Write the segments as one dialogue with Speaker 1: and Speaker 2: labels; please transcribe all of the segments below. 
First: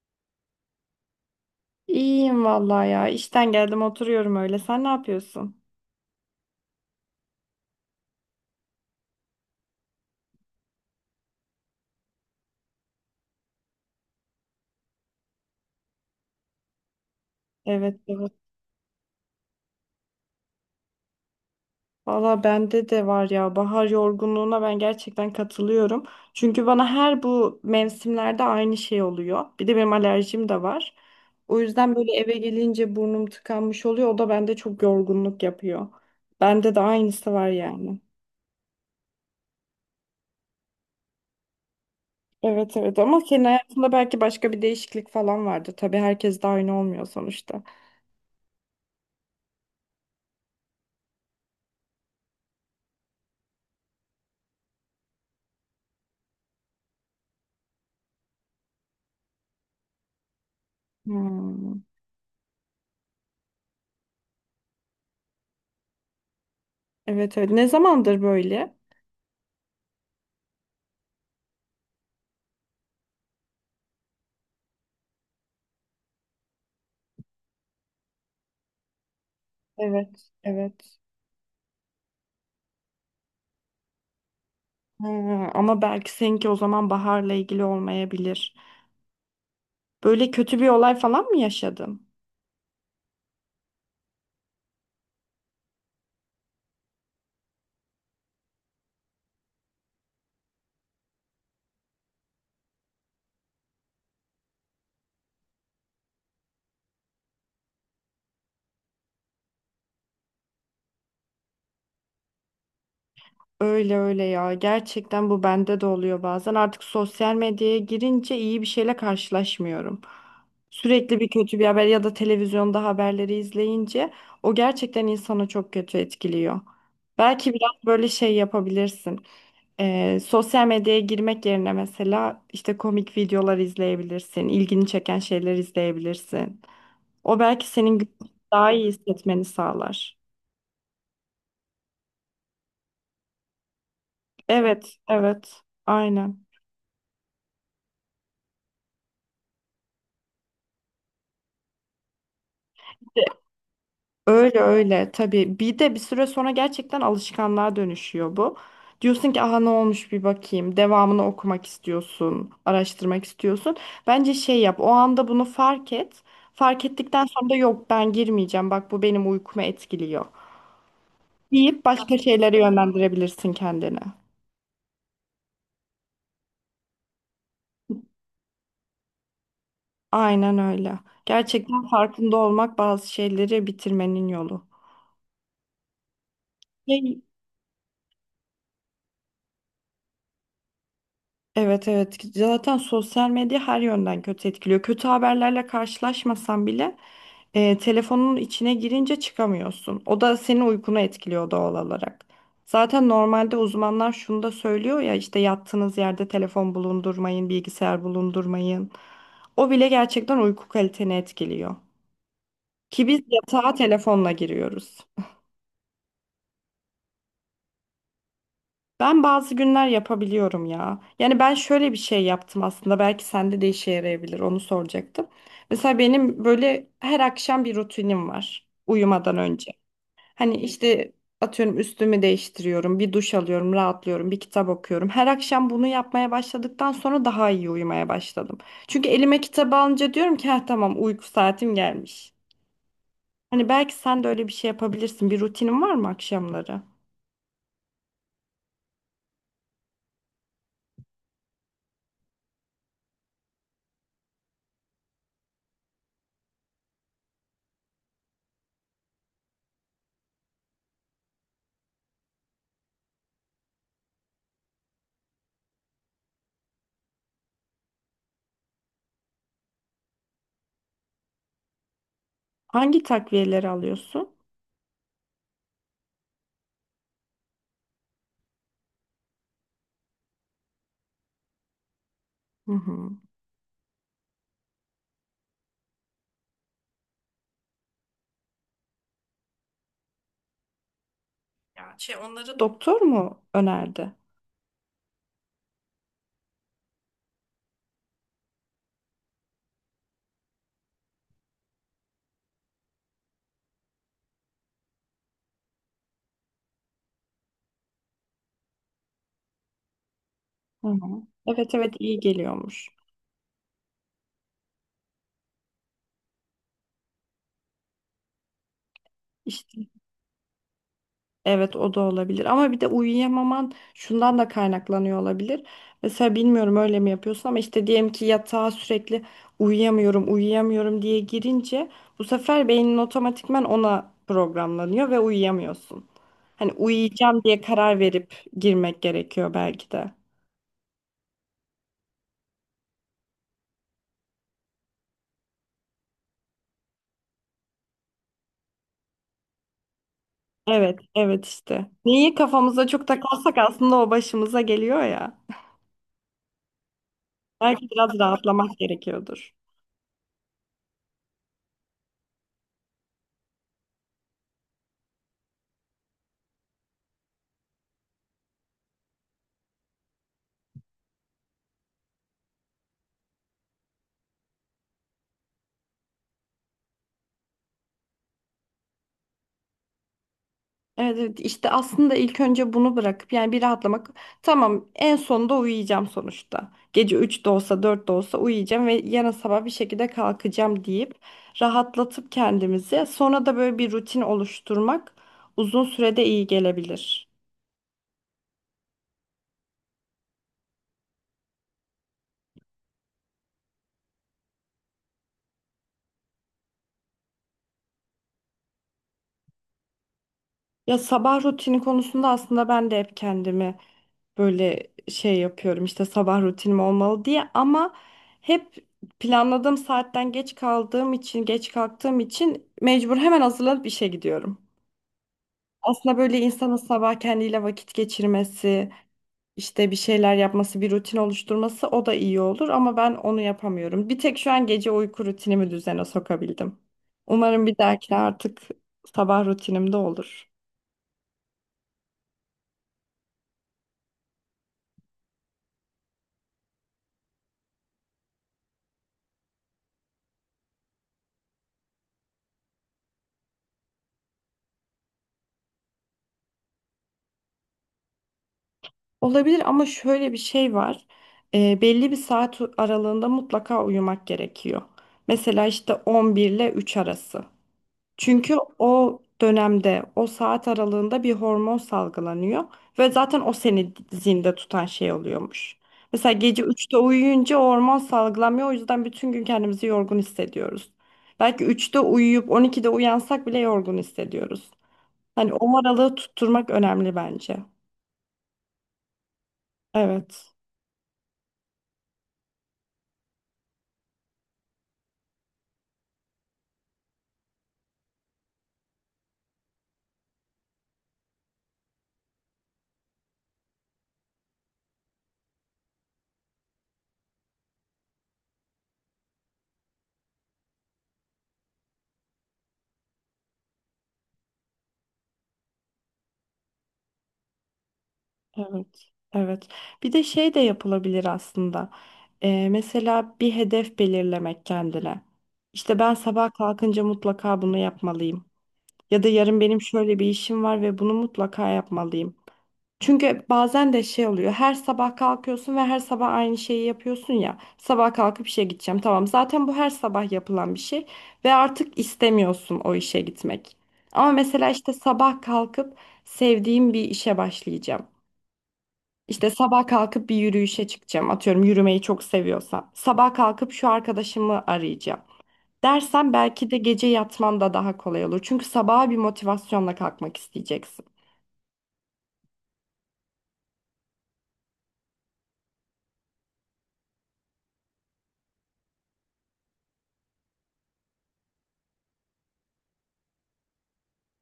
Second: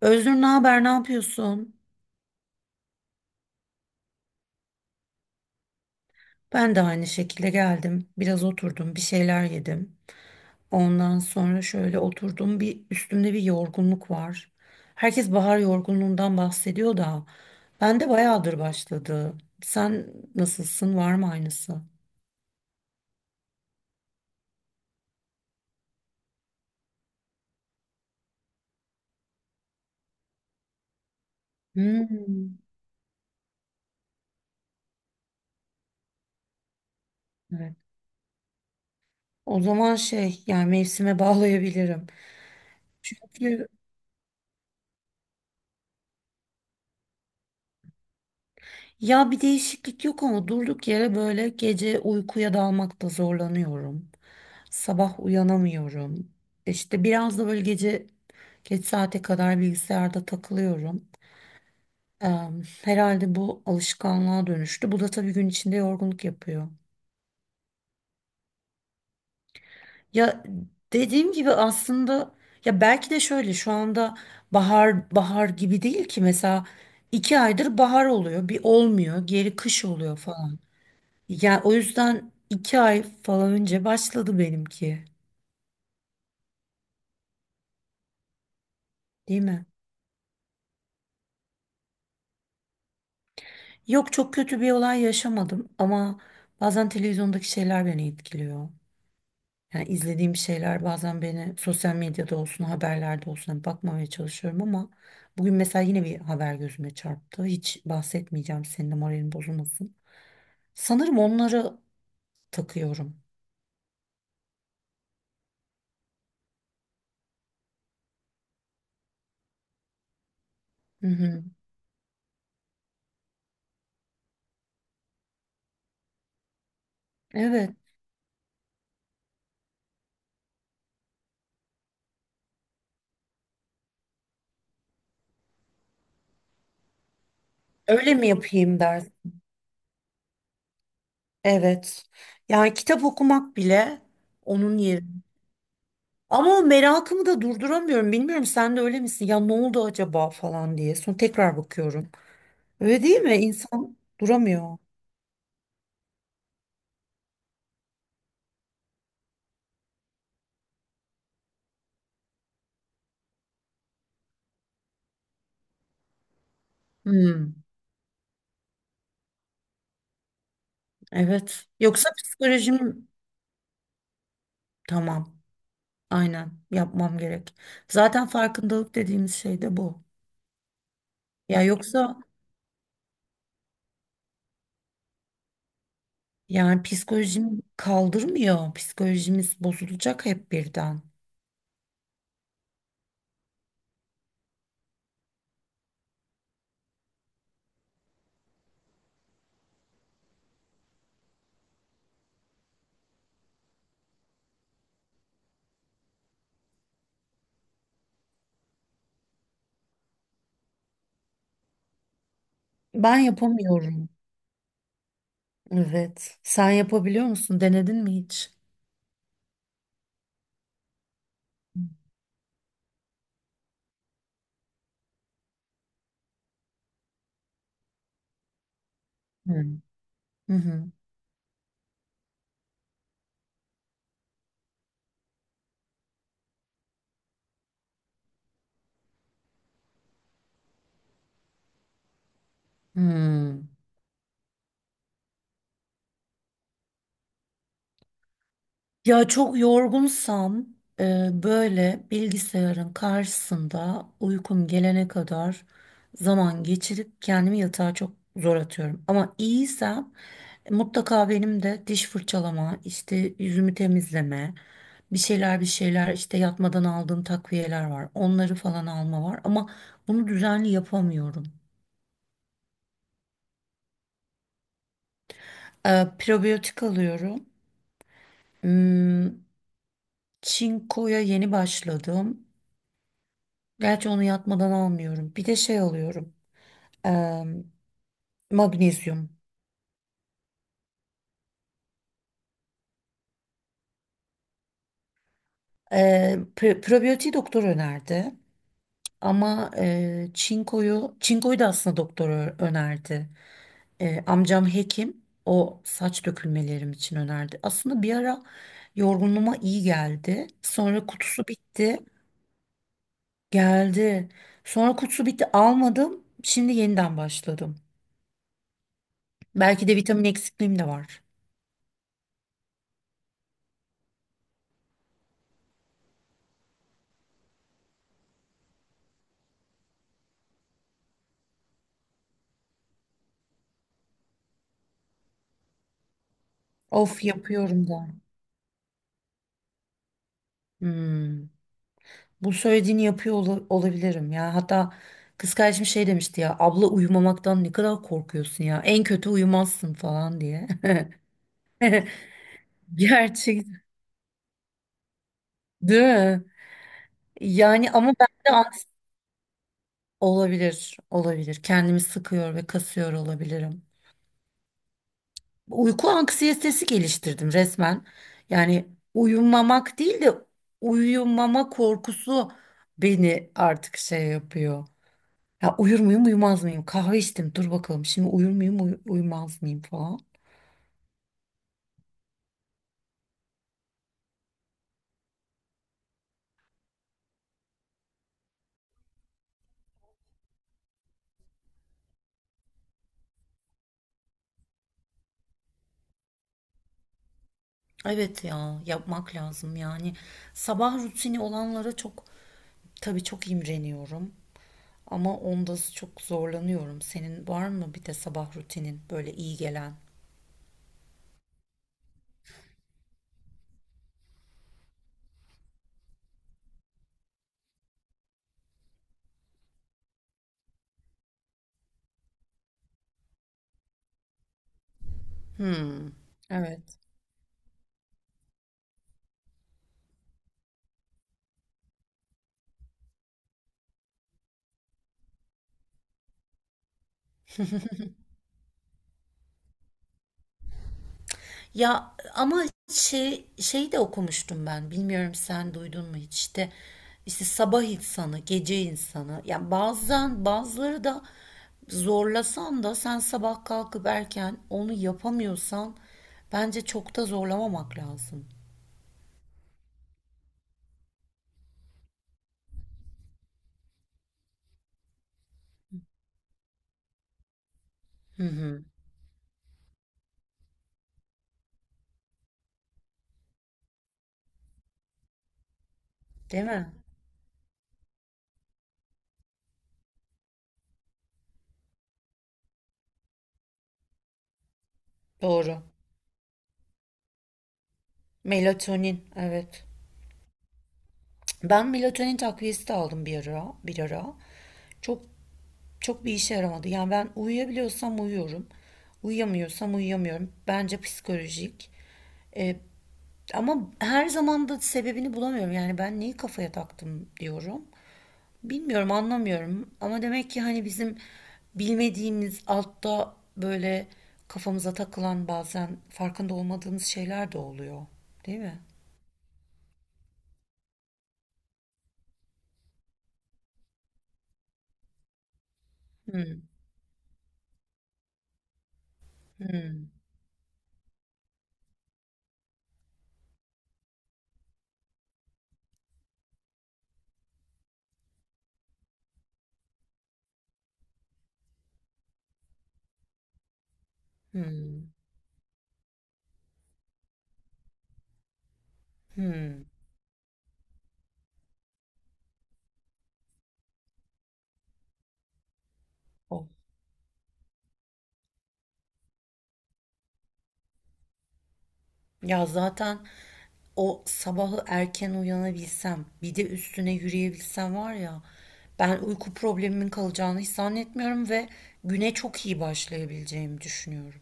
Speaker 1: Özgür, ne haber, ne yapıyorsun?
Speaker 2: İyiyim vallahi ya. İşten geldim oturuyorum öyle. Sen ne yapıyorsun?
Speaker 1: Ben de aynı şekilde geldim. Biraz oturdum, bir şeyler yedim. Ondan sonra şöyle oturdum. Bir üstümde bir yorgunluk var. Herkes bahar yorgunluğundan bahsediyor da
Speaker 2: Evet
Speaker 1: ben de
Speaker 2: evet.
Speaker 1: bayağıdır başladı. Sen nasılsın? Var mı aynısı?
Speaker 2: Valla bende de var ya. Bahar yorgunluğuna ben gerçekten katılıyorum. Çünkü bana her bu mevsimlerde aynı şey oluyor. Bir de benim alerjim de var. O yüzden böyle eve
Speaker 1: Hmm,
Speaker 2: gelince burnum tıkanmış oluyor. O da bende çok yorgunluk yapıyor. Bende de aynısı var
Speaker 1: evet.
Speaker 2: yani.
Speaker 1: O zaman şey, yani mevsime bağlayabilirim.
Speaker 2: Evet evet ama senin
Speaker 1: Çünkü
Speaker 2: hayatında belki başka bir değişiklik falan vardır. Tabii herkes de aynı olmuyor sonuçta.
Speaker 1: Ya, bir değişiklik yok ama durduk yere böyle gece uykuya dalmakta zorlanıyorum. Sabah uyanamıyorum. İşte biraz da böyle gece geç saate kadar bilgisayarda takılıyorum.
Speaker 2: Hmm.
Speaker 1: Herhalde bu alışkanlığa dönüştü. Bu da tabii gün içinde yorgunluk yapıyor.
Speaker 2: Evet evet. Ne zamandır böyle?
Speaker 1: Ya, dediğim gibi aslında ya belki de şöyle, şu anda bahar bahar gibi değil ki mesela. İki aydır bahar oluyor, bir olmuyor, geri kış oluyor
Speaker 2: Evet,
Speaker 1: falan.
Speaker 2: evet.
Speaker 1: Ya o yüzden iki ay falan önce başladı benimki,
Speaker 2: Ha, ama belki seninki o zaman baharla ilgili olmayabilir.
Speaker 1: değil mi?
Speaker 2: Böyle kötü bir olay falan mı yaşadın?
Speaker 1: Yok, çok kötü bir olay yaşamadım ama bazen televizyondaki şeyler beni etkiliyor. Yani izlediğim şeyler bazen beni, sosyal medyada olsun, haberlerde olsun, hani bakmamaya çalışıyorum ama bugün mesela yine bir haber gözüme çarptı. Hiç bahsetmeyeceğim, senin de moralin bozulmasın. Sanırım onları takıyorum.
Speaker 2: Öyle öyle ya. Gerçekten bu bende de oluyor bazen. Artık sosyal medyaya girince iyi bir şeyle karşılaşmıyorum.
Speaker 1: Hı
Speaker 2: Sürekli bir
Speaker 1: hı.
Speaker 2: kötü bir haber ya da televizyonda haberleri izleyince o gerçekten insanı çok kötü etkiliyor. Belki
Speaker 1: Evet.
Speaker 2: biraz böyle şey yapabilirsin. Sosyal medyaya girmek yerine mesela işte komik videolar izleyebilirsin, ilgini çeken şeyler izleyebilirsin. O belki senin
Speaker 1: Öyle mi
Speaker 2: daha
Speaker 1: yapayım
Speaker 2: iyi
Speaker 1: der.
Speaker 2: hissetmeni sağlar.
Speaker 1: Evet. Yani kitap okumak bile onun
Speaker 2: Evet,
Speaker 1: yeri.
Speaker 2: evet, aynen.
Speaker 1: Ama o merakımı da durduramıyorum. Bilmiyorum, sen de öyle misin? Ya ne oldu acaba falan diye. Sonra tekrar bakıyorum. Öyle değil mi? İnsan
Speaker 2: Öyle
Speaker 1: duramıyor.
Speaker 2: öyle tabii. Bir de bir süre sonra gerçekten alışkanlığa dönüşüyor bu. Diyorsun ki aha ne olmuş bir bakayım. Devamını okumak istiyorsun, araştırmak istiyorsun. Bence şey yap. O anda bunu fark et. Fark ettikten sonra
Speaker 1: Hmm,
Speaker 2: da yok ben girmeyeceğim. Bak bu benim uykumu etkiliyor.
Speaker 1: evet.
Speaker 2: Deyip
Speaker 1: Yoksa
Speaker 2: başka şeylere
Speaker 1: psikolojim,
Speaker 2: yönlendirebilirsin kendini.
Speaker 1: tamam. Aynen, yapmam gerek. Zaten farkındalık dediğimiz şey de bu.
Speaker 2: Aynen öyle.
Speaker 1: Ya
Speaker 2: Gerçekten
Speaker 1: yoksa
Speaker 2: farkında olmak bazı şeyleri bitirmenin yolu.
Speaker 1: yani psikolojim kaldırmıyor. Psikolojimiz bozulacak hep birden.
Speaker 2: Evet evet zaten sosyal medya her yönden kötü etkiliyor. Kötü haberlerle karşılaşmasan bile telefonun içine girince çıkamıyorsun. O da senin uykunu etkiliyor doğal olarak. Zaten normalde uzmanlar şunu da söylüyor ya işte yattığınız yerde telefon bulundurmayın, bilgisayar bulundurmayın. O bile gerçekten uyku kaliteni etkiliyor. Ki
Speaker 1: Ben
Speaker 2: biz yatağa
Speaker 1: yapamıyorum.
Speaker 2: telefonla giriyoruz.
Speaker 1: Evet. Sen yapabiliyor musun? Denedin mi hiç?
Speaker 2: Ben bazı günler yapabiliyorum ya. Yani ben
Speaker 1: Hı
Speaker 2: şöyle bir şey yaptım aslında. Belki sende de işe yarayabilir. Onu soracaktım. Mesela benim böyle her akşam bir rutinim var uyumadan
Speaker 1: hı.
Speaker 2: önce.
Speaker 1: Hı
Speaker 2: Hani
Speaker 1: hı.
Speaker 2: işte atıyorum üstümü değiştiriyorum, bir duş alıyorum, rahatlıyorum, bir kitap okuyorum. Her akşam bunu yapmaya başladıktan sonra daha iyi uyumaya başladım. Çünkü elime kitabı alınca diyorum ki ha tamam uyku saatim gelmiş.
Speaker 1: Hmm.
Speaker 2: Hani belki sen de öyle bir şey yapabilirsin. Bir rutinin var mı akşamları?
Speaker 1: Ya çok yorgunsam böyle bilgisayarın karşısında uykum gelene kadar zaman geçirip kendimi yatağa çok zor atıyorum. Ama iyiysem mutlaka benim de diş fırçalama, işte yüzümü temizleme, bir şeyler bir şeyler işte yatmadan aldığım takviyeler var. Onları falan alma var ama bunu düzenli yapamıyorum.
Speaker 2: Hangi takviyeleri alıyorsun?
Speaker 1: Probiyotik alıyorum. Hmm, çinkoya yeni başladım.
Speaker 2: Hı hı.
Speaker 1: Gerçi onu yatmadan almıyorum. Bir de şey alıyorum. eee, Magnezyum.
Speaker 2: Ya şey onları doktor mu önerdi?
Speaker 1: Probiyotiği doktor önerdi. Ama çinkoyu, çinkoyu da aslında doktor önerdi. Amcam hekim. O, saç dökülmelerim için önerdi. Aslında bir ara yorgunluğuma iyi geldi.
Speaker 2: Hı
Speaker 1: Sonra
Speaker 2: hı.
Speaker 1: kutusu
Speaker 2: Evet evet
Speaker 1: bitti.
Speaker 2: iyi geliyormuş.
Speaker 1: Geldi. Sonra kutusu bitti, almadım. Şimdi yeniden başladım.
Speaker 2: İşte
Speaker 1: Belki de vitamin eksikliğim de var.
Speaker 2: evet o da olabilir ama bir de uyuyamaman şundan da kaynaklanıyor olabilir. Mesela bilmiyorum öyle mi yapıyorsun ama işte diyelim ki yatağa sürekli uyuyamıyorum diye girince bu sefer beynin otomatikman ona programlanıyor ve uyuyamıyorsun. Hani
Speaker 1: Of,
Speaker 2: uyuyacağım diye
Speaker 1: yapıyorum
Speaker 2: karar
Speaker 1: da.
Speaker 2: verip girmek gerekiyor belki de.
Speaker 1: Hmm. Bu söylediğini yapıyor olabilirim ya. Hatta kız kardeşim şey demişti ya. Abla, uyumamaktan ne kadar korkuyorsun ya. En kötü uyumazsın falan diye.
Speaker 2: Evet, evet işte. Neyi kafamıza çok takarsak
Speaker 1: Gerçek,
Speaker 2: aslında o başımıza geliyor ya.
Speaker 1: değil mi?
Speaker 2: Belki
Speaker 1: Yani ama
Speaker 2: biraz
Speaker 1: ben de
Speaker 2: rahatlamak gerekiyordur.
Speaker 1: olabilir, olabilir. Kendimi sıkıyor ve kasıyor olabilirim. Uyku anksiyetesi geliştirdim resmen. Yani uyumamak değil de uyumama korkusu beni artık şey yapıyor. Ya uyur muyum, uyumaz mıyım? Kahve içtim, dur bakalım şimdi uyur muyum, uyumaz mıyım falan.
Speaker 2: Evet, evet işte aslında ilk önce bunu bırakıp yani bir rahatlamak. Tamam en sonunda uyuyacağım sonuçta. Gece 3 de olsa 4 de olsa uyuyacağım ve yarın sabah bir şekilde kalkacağım deyip rahatlatıp kendimizi sonra da böyle bir rutin oluşturmak uzun sürede iyi gelebilir.
Speaker 1: Evet ya, yapmak lazım yani. Sabah rutini olanlara çok, tabii, çok imreniyorum. Ama onda çok zorlanıyorum. Senin var mı bir de sabah rutinin böyle iyi gelen?
Speaker 2: Ya sabah rutini konusunda aslında ben de hep kendimi böyle şey yapıyorum işte sabah rutinim olmalı diye ama hep planladığım saatten geç kaldığım için geç kalktığım için mecbur hemen hazırlanıp işe gidiyorum.
Speaker 1: Hmm.
Speaker 2: Aslında böyle insanın
Speaker 1: Evet.
Speaker 2: sabah kendiyle vakit geçirmesi, işte bir şeyler yapması, bir rutin oluşturması o da iyi olur ama ben onu yapamıyorum. Bir tek şu an gece uyku rutinimi düzene sokabildim. Umarım bir dahakine artık sabah rutinimde olur.
Speaker 1: Ya ama şey de okumuştum ben. Bilmiyorum sen duydun mu hiç, işte işte sabah insanı, gece insanı. Yani bazen bazıları da zorlasan da sen sabah kalkıp erken onu yapamıyorsan bence çok da zorlamamak lazım.
Speaker 2: Olabilir ama şöyle bir şey var. Belli bir saat aralığında mutlaka uyumak gerekiyor. Mesela işte 11 ile 3 arası.
Speaker 1: Hı
Speaker 2: Çünkü
Speaker 1: hı.
Speaker 2: o dönemde, o saat aralığında bir hormon salgılanıyor ve zaten o seni zinde tutan şey oluyormuş. Mesela gece
Speaker 1: Değil mi?
Speaker 2: üçte uyuyunca o hormon salgılanmıyor. O yüzden bütün gün kendimizi yorgun hissediyoruz. Belki üçte uyuyup 12'de uyansak bile yorgun hissediyoruz. Hani o
Speaker 1: Doğru.
Speaker 2: aralığı tutturmak önemli bence.
Speaker 1: Melatonin, evet.
Speaker 2: Evet.
Speaker 1: Ben melatonin takviyesi de aldım bir ara, bir ara. Çok çok bir işe yaramadı. Yani ben uyuyabiliyorsam uyuyorum. Uyuyamıyorsam uyuyamıyorum. Bence psikolojik. E, ama her zaman da sebebini bulamıyorum. Yani ben neyi kafaya taktım diyorum. Bilmiyorum, anlamıyorum. Ama demek ki hani bizim bilmediğimiz altta böyle kafamıza takılan, bazen farkında olmadığımız şeyler de oluyor. Değil mi?
Speaker 2: Evet, evet. Bir de şey de yapılabilir aslında. Mesela bir hedef belirlemek kendine. İşte ben sabah
Speaker 1: Hmm,
Speaker 2: kalkınca mutlaka bunu yapmalıyım. Ya da yarın benim şöyle bir işim var ve bunu mutlaka yapmalıyım. Çünkü bazen de şey oluyor. Her sabah kalkıyorsun ve her sabah aynı şeyi yapıyorsun ya. Sabah kalkıp işe gideceğim. Tamam, zaten bu her sabah yapılan bir şey ve artık istemiyorsun o işe gitmek. Ama mesela işte
Speaker 1: hmm,
Speaker 2: sabah kalkıp sevdiğim bir işe başlayacağım. İşte
Speaker 1: hmm.
Speaker 2: sabah kalkıp bir yürüyüşe çıkacağım. Atıyorum yürümeyi çok seviyorsam. Sabah kalkıp şu arkadaşımı arayacağım. Dersen belki de gece yatman da daha kolay olur. Çünkü sabaha bir motivasyonla kalkmak isteyeceksin.
Speaker 1: Ya zaten o sabahı erken uyanabilsem, bir de üstüne yürüyebilsem var ya, ben uyku problemimin kalacağını hiç zannetmiyorum ve güne çok iyi başlayabileceğimi düşünüyorum.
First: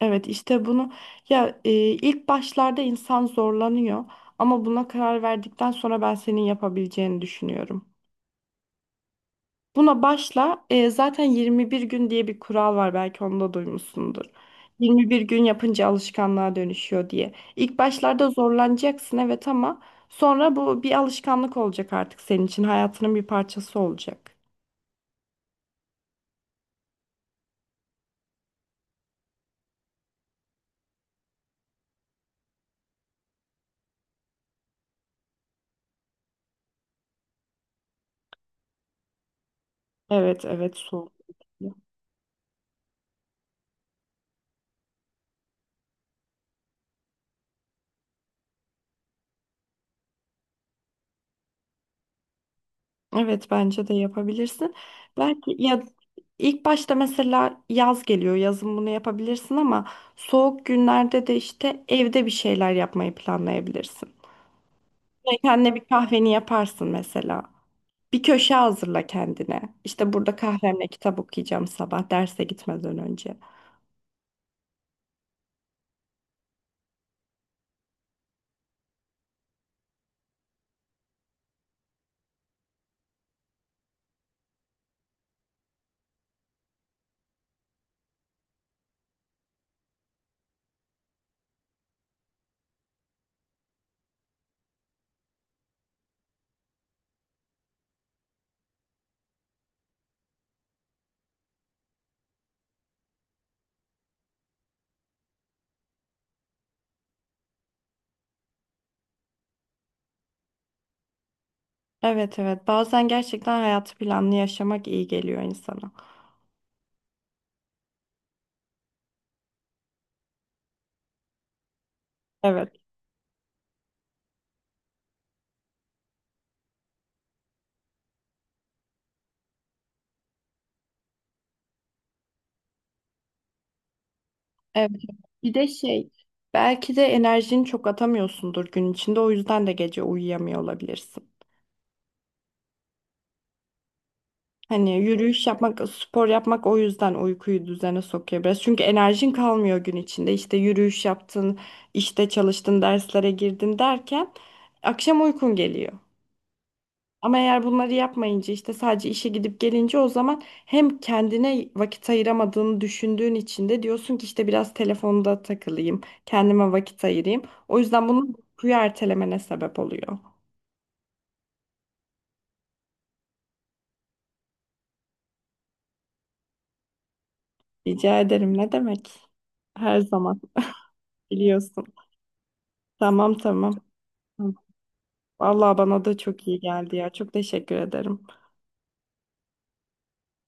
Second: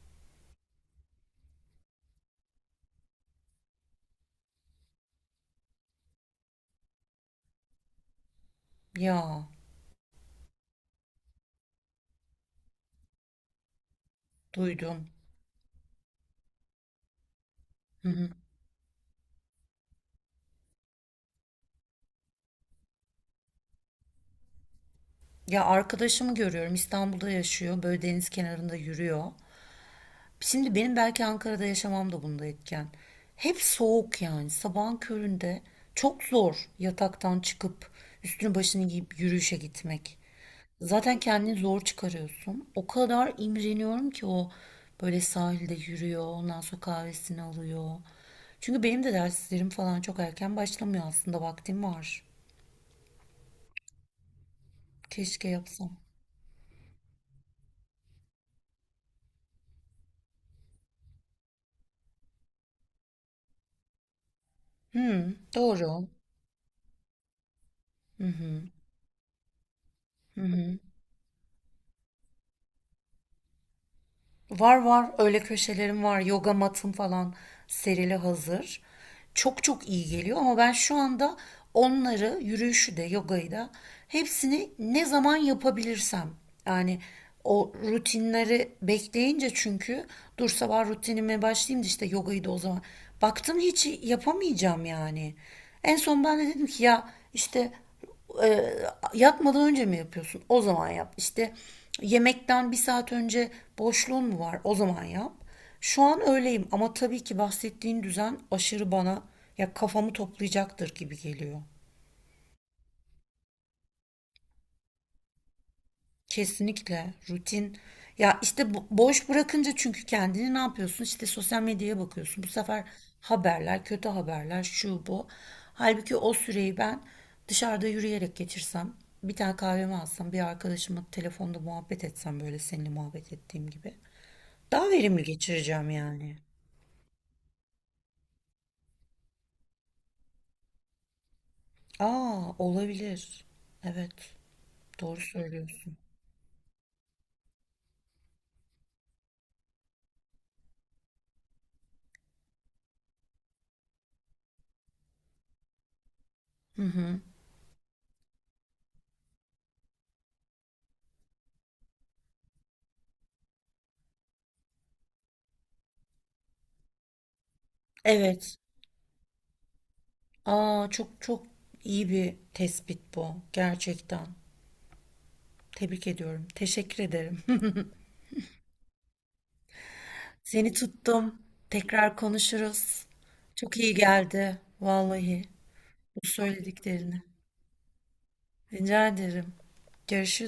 Speaker 2: Evet işte bunu ya ilk başlarda insan zorlanıyor ama buna karar verdikten sonra ben senin yapabileceğini düşünüyorum.
Speaker 1: Ya,
Speaker 2: Buna başla. Zaten 21 gün diye bir kural var belki onu da duymuşsundur.
Speaker 1: duydum.
Speaker 2: 21 gün yapınca alışkanlığa dönüşüyor diye. İlk
Speaker 1: Hı hı.
Speaker 2: başlarda zorlanacaksın evet ama sonra bu bir alışkanlık olacak artık senin için. Hayatının bir parçası olacak.
Speaker 1: Ya, arkadaşımı görüyorum, İstanbul'da yaşıyor, böyle deniz kenarında yürüyor. Şimdi benim belki Ankara'da yaşamam da bunda etken. Hep soğuk, yani sabahın köründe çok zor yataktan çıkıp üstünü başını giyip yürüyüşe gitmek.
Speaker 2: Evet evet soğuk.
Speaker 1: Zaten kendini zor çıkarıyorsun. O kadar imreniyorum ki, o böyle sahilde yürüyor, ondan sonra kahvesini alıyor. Çünkü benim de derslerim falan çok erken başlamıyor, aslında vaktim var.
Speaker 2: Evet bence de yapabilirsin.
Speaker 1: Keşke
Speaker 2: Belki ya
Speaker 1: yapsam.
Speaker 2: ilk başta mesela yaz geliyor. Yazın bunu yapabilirsin ama soğuk günlerde de işte evde bir şeyler yapmayı planlayabilirsin.
Speaker 1: Hmm,
Speaker 2: Kendine bir
Speaker 1: doğru.
Speaker 2: kahveni yaparsın mesela. Bir köşe hazırla kendine. İşte burada kahvemle kitap okuyacağım sabah derse gitmeden önce.
Speaker 1: Var var öyle köşelerim var. Yoga matım falan serili hazır. Çok çok iyi geliyor ama ben şu anda onları, yürüyüşü de yogayı da, hepsini ne zaman yapabilirsem, yani o rutinleri bekleyince, çünkü dur sabah rutinime başlayayım da işte yogayı da o zaman, baktım hiç yapamayacağım yani. En son ben de dedim ki ya işte e, yatmadan önce mi yapıyorsun? O zaman yap. İşte yemekten bir saat önce boşluğun mu var? O zaman yap. Şu an öyleyim ama tabii ki bahsettiğin düzen aşırı bana ya kafamı toplayacaktır gibi geliyor.
Speaker 2: Evet evet bazen gerçekten hayatı planlı yaşamak iyi geliyor insana.
Speaker 1: Kesinlikle rutin. Ya işte boş bırakınca çünkü kendini ne yapıyorsun? İşte sosyal medyaya bakıyorsun. Bu
Speaker 2: Evet.
Speaker 1: sefer haberler, kötü haberler, şu bu. Halbuki o süreyi ben dışarıda yürüyerek geçirsem, bir tane kahvemi alsam, bir arkadaşımla telefonda muhabbet etsem, böyle seninle muhabbet ettiğim gibi. Daha
Speaker 2: Evet.
Speaker 1: verimli
Speaker 2: Bir de
Speaker 1: geçireceğim
Speaker 2: şey
Speaker 1: yani.
Speaker 2: belki de enerjini çok atamıyorsundur gün içinde o yüzden de gece uyuyamıyor olabilirsin.
Speaker 1: Aa, olabilir. Evet.
Speaker 2: Hani
Speaker 1: Doğru
Speaker 2: yürüyüş yapmak,
Speaker 1: söylüyorsun.
Speaker 2: spor yapmak o yüzden uykuyu düzene sokuyor biraz. Çünkü enerjin kalmıyor gün içinde. İşte yürüyüş yaptın, işte çalıştın, derslere girdin derken akşam uykun geliyor. Ama eğer bunları yapmayınca işte sadece işe gidip gelince o zaman hem kendine vakit ayıramadığını düşündüğün için de diyorsun ki işte biraz telefonda takılayım, kendime vakit ayırayım. O yüzden bunun
Speaker 1: Evet.
Speaker 2: uykuyu ertelemene sebep oluyor.
Speaker 1: Aa çok çok iyi bir tespit bu gerçekten. Tebrik ediyorum. Teşekkür ederim.
Speaker 2: Rica ederim ne demek? Her zaman
Speaker 1: Seni tuttum.
Speaker 2: biliyorsun.
Speaker 1: Tekrar konuşuruz.
Speaker 2: Tamam
Speaker 1: Çok
Speaker 2: tamam.
Speaker 1: iyi geldi. Vallahi
Speaker 2: Vallahi bana da
Speaker 1: bu
Speaker 2: çok iyi geldi ya.
Speaker 1: söylediklerini.
Speaker 2: Çok teşekkür ederim.
Speaker 1: Rica ederim. Görüşürüz.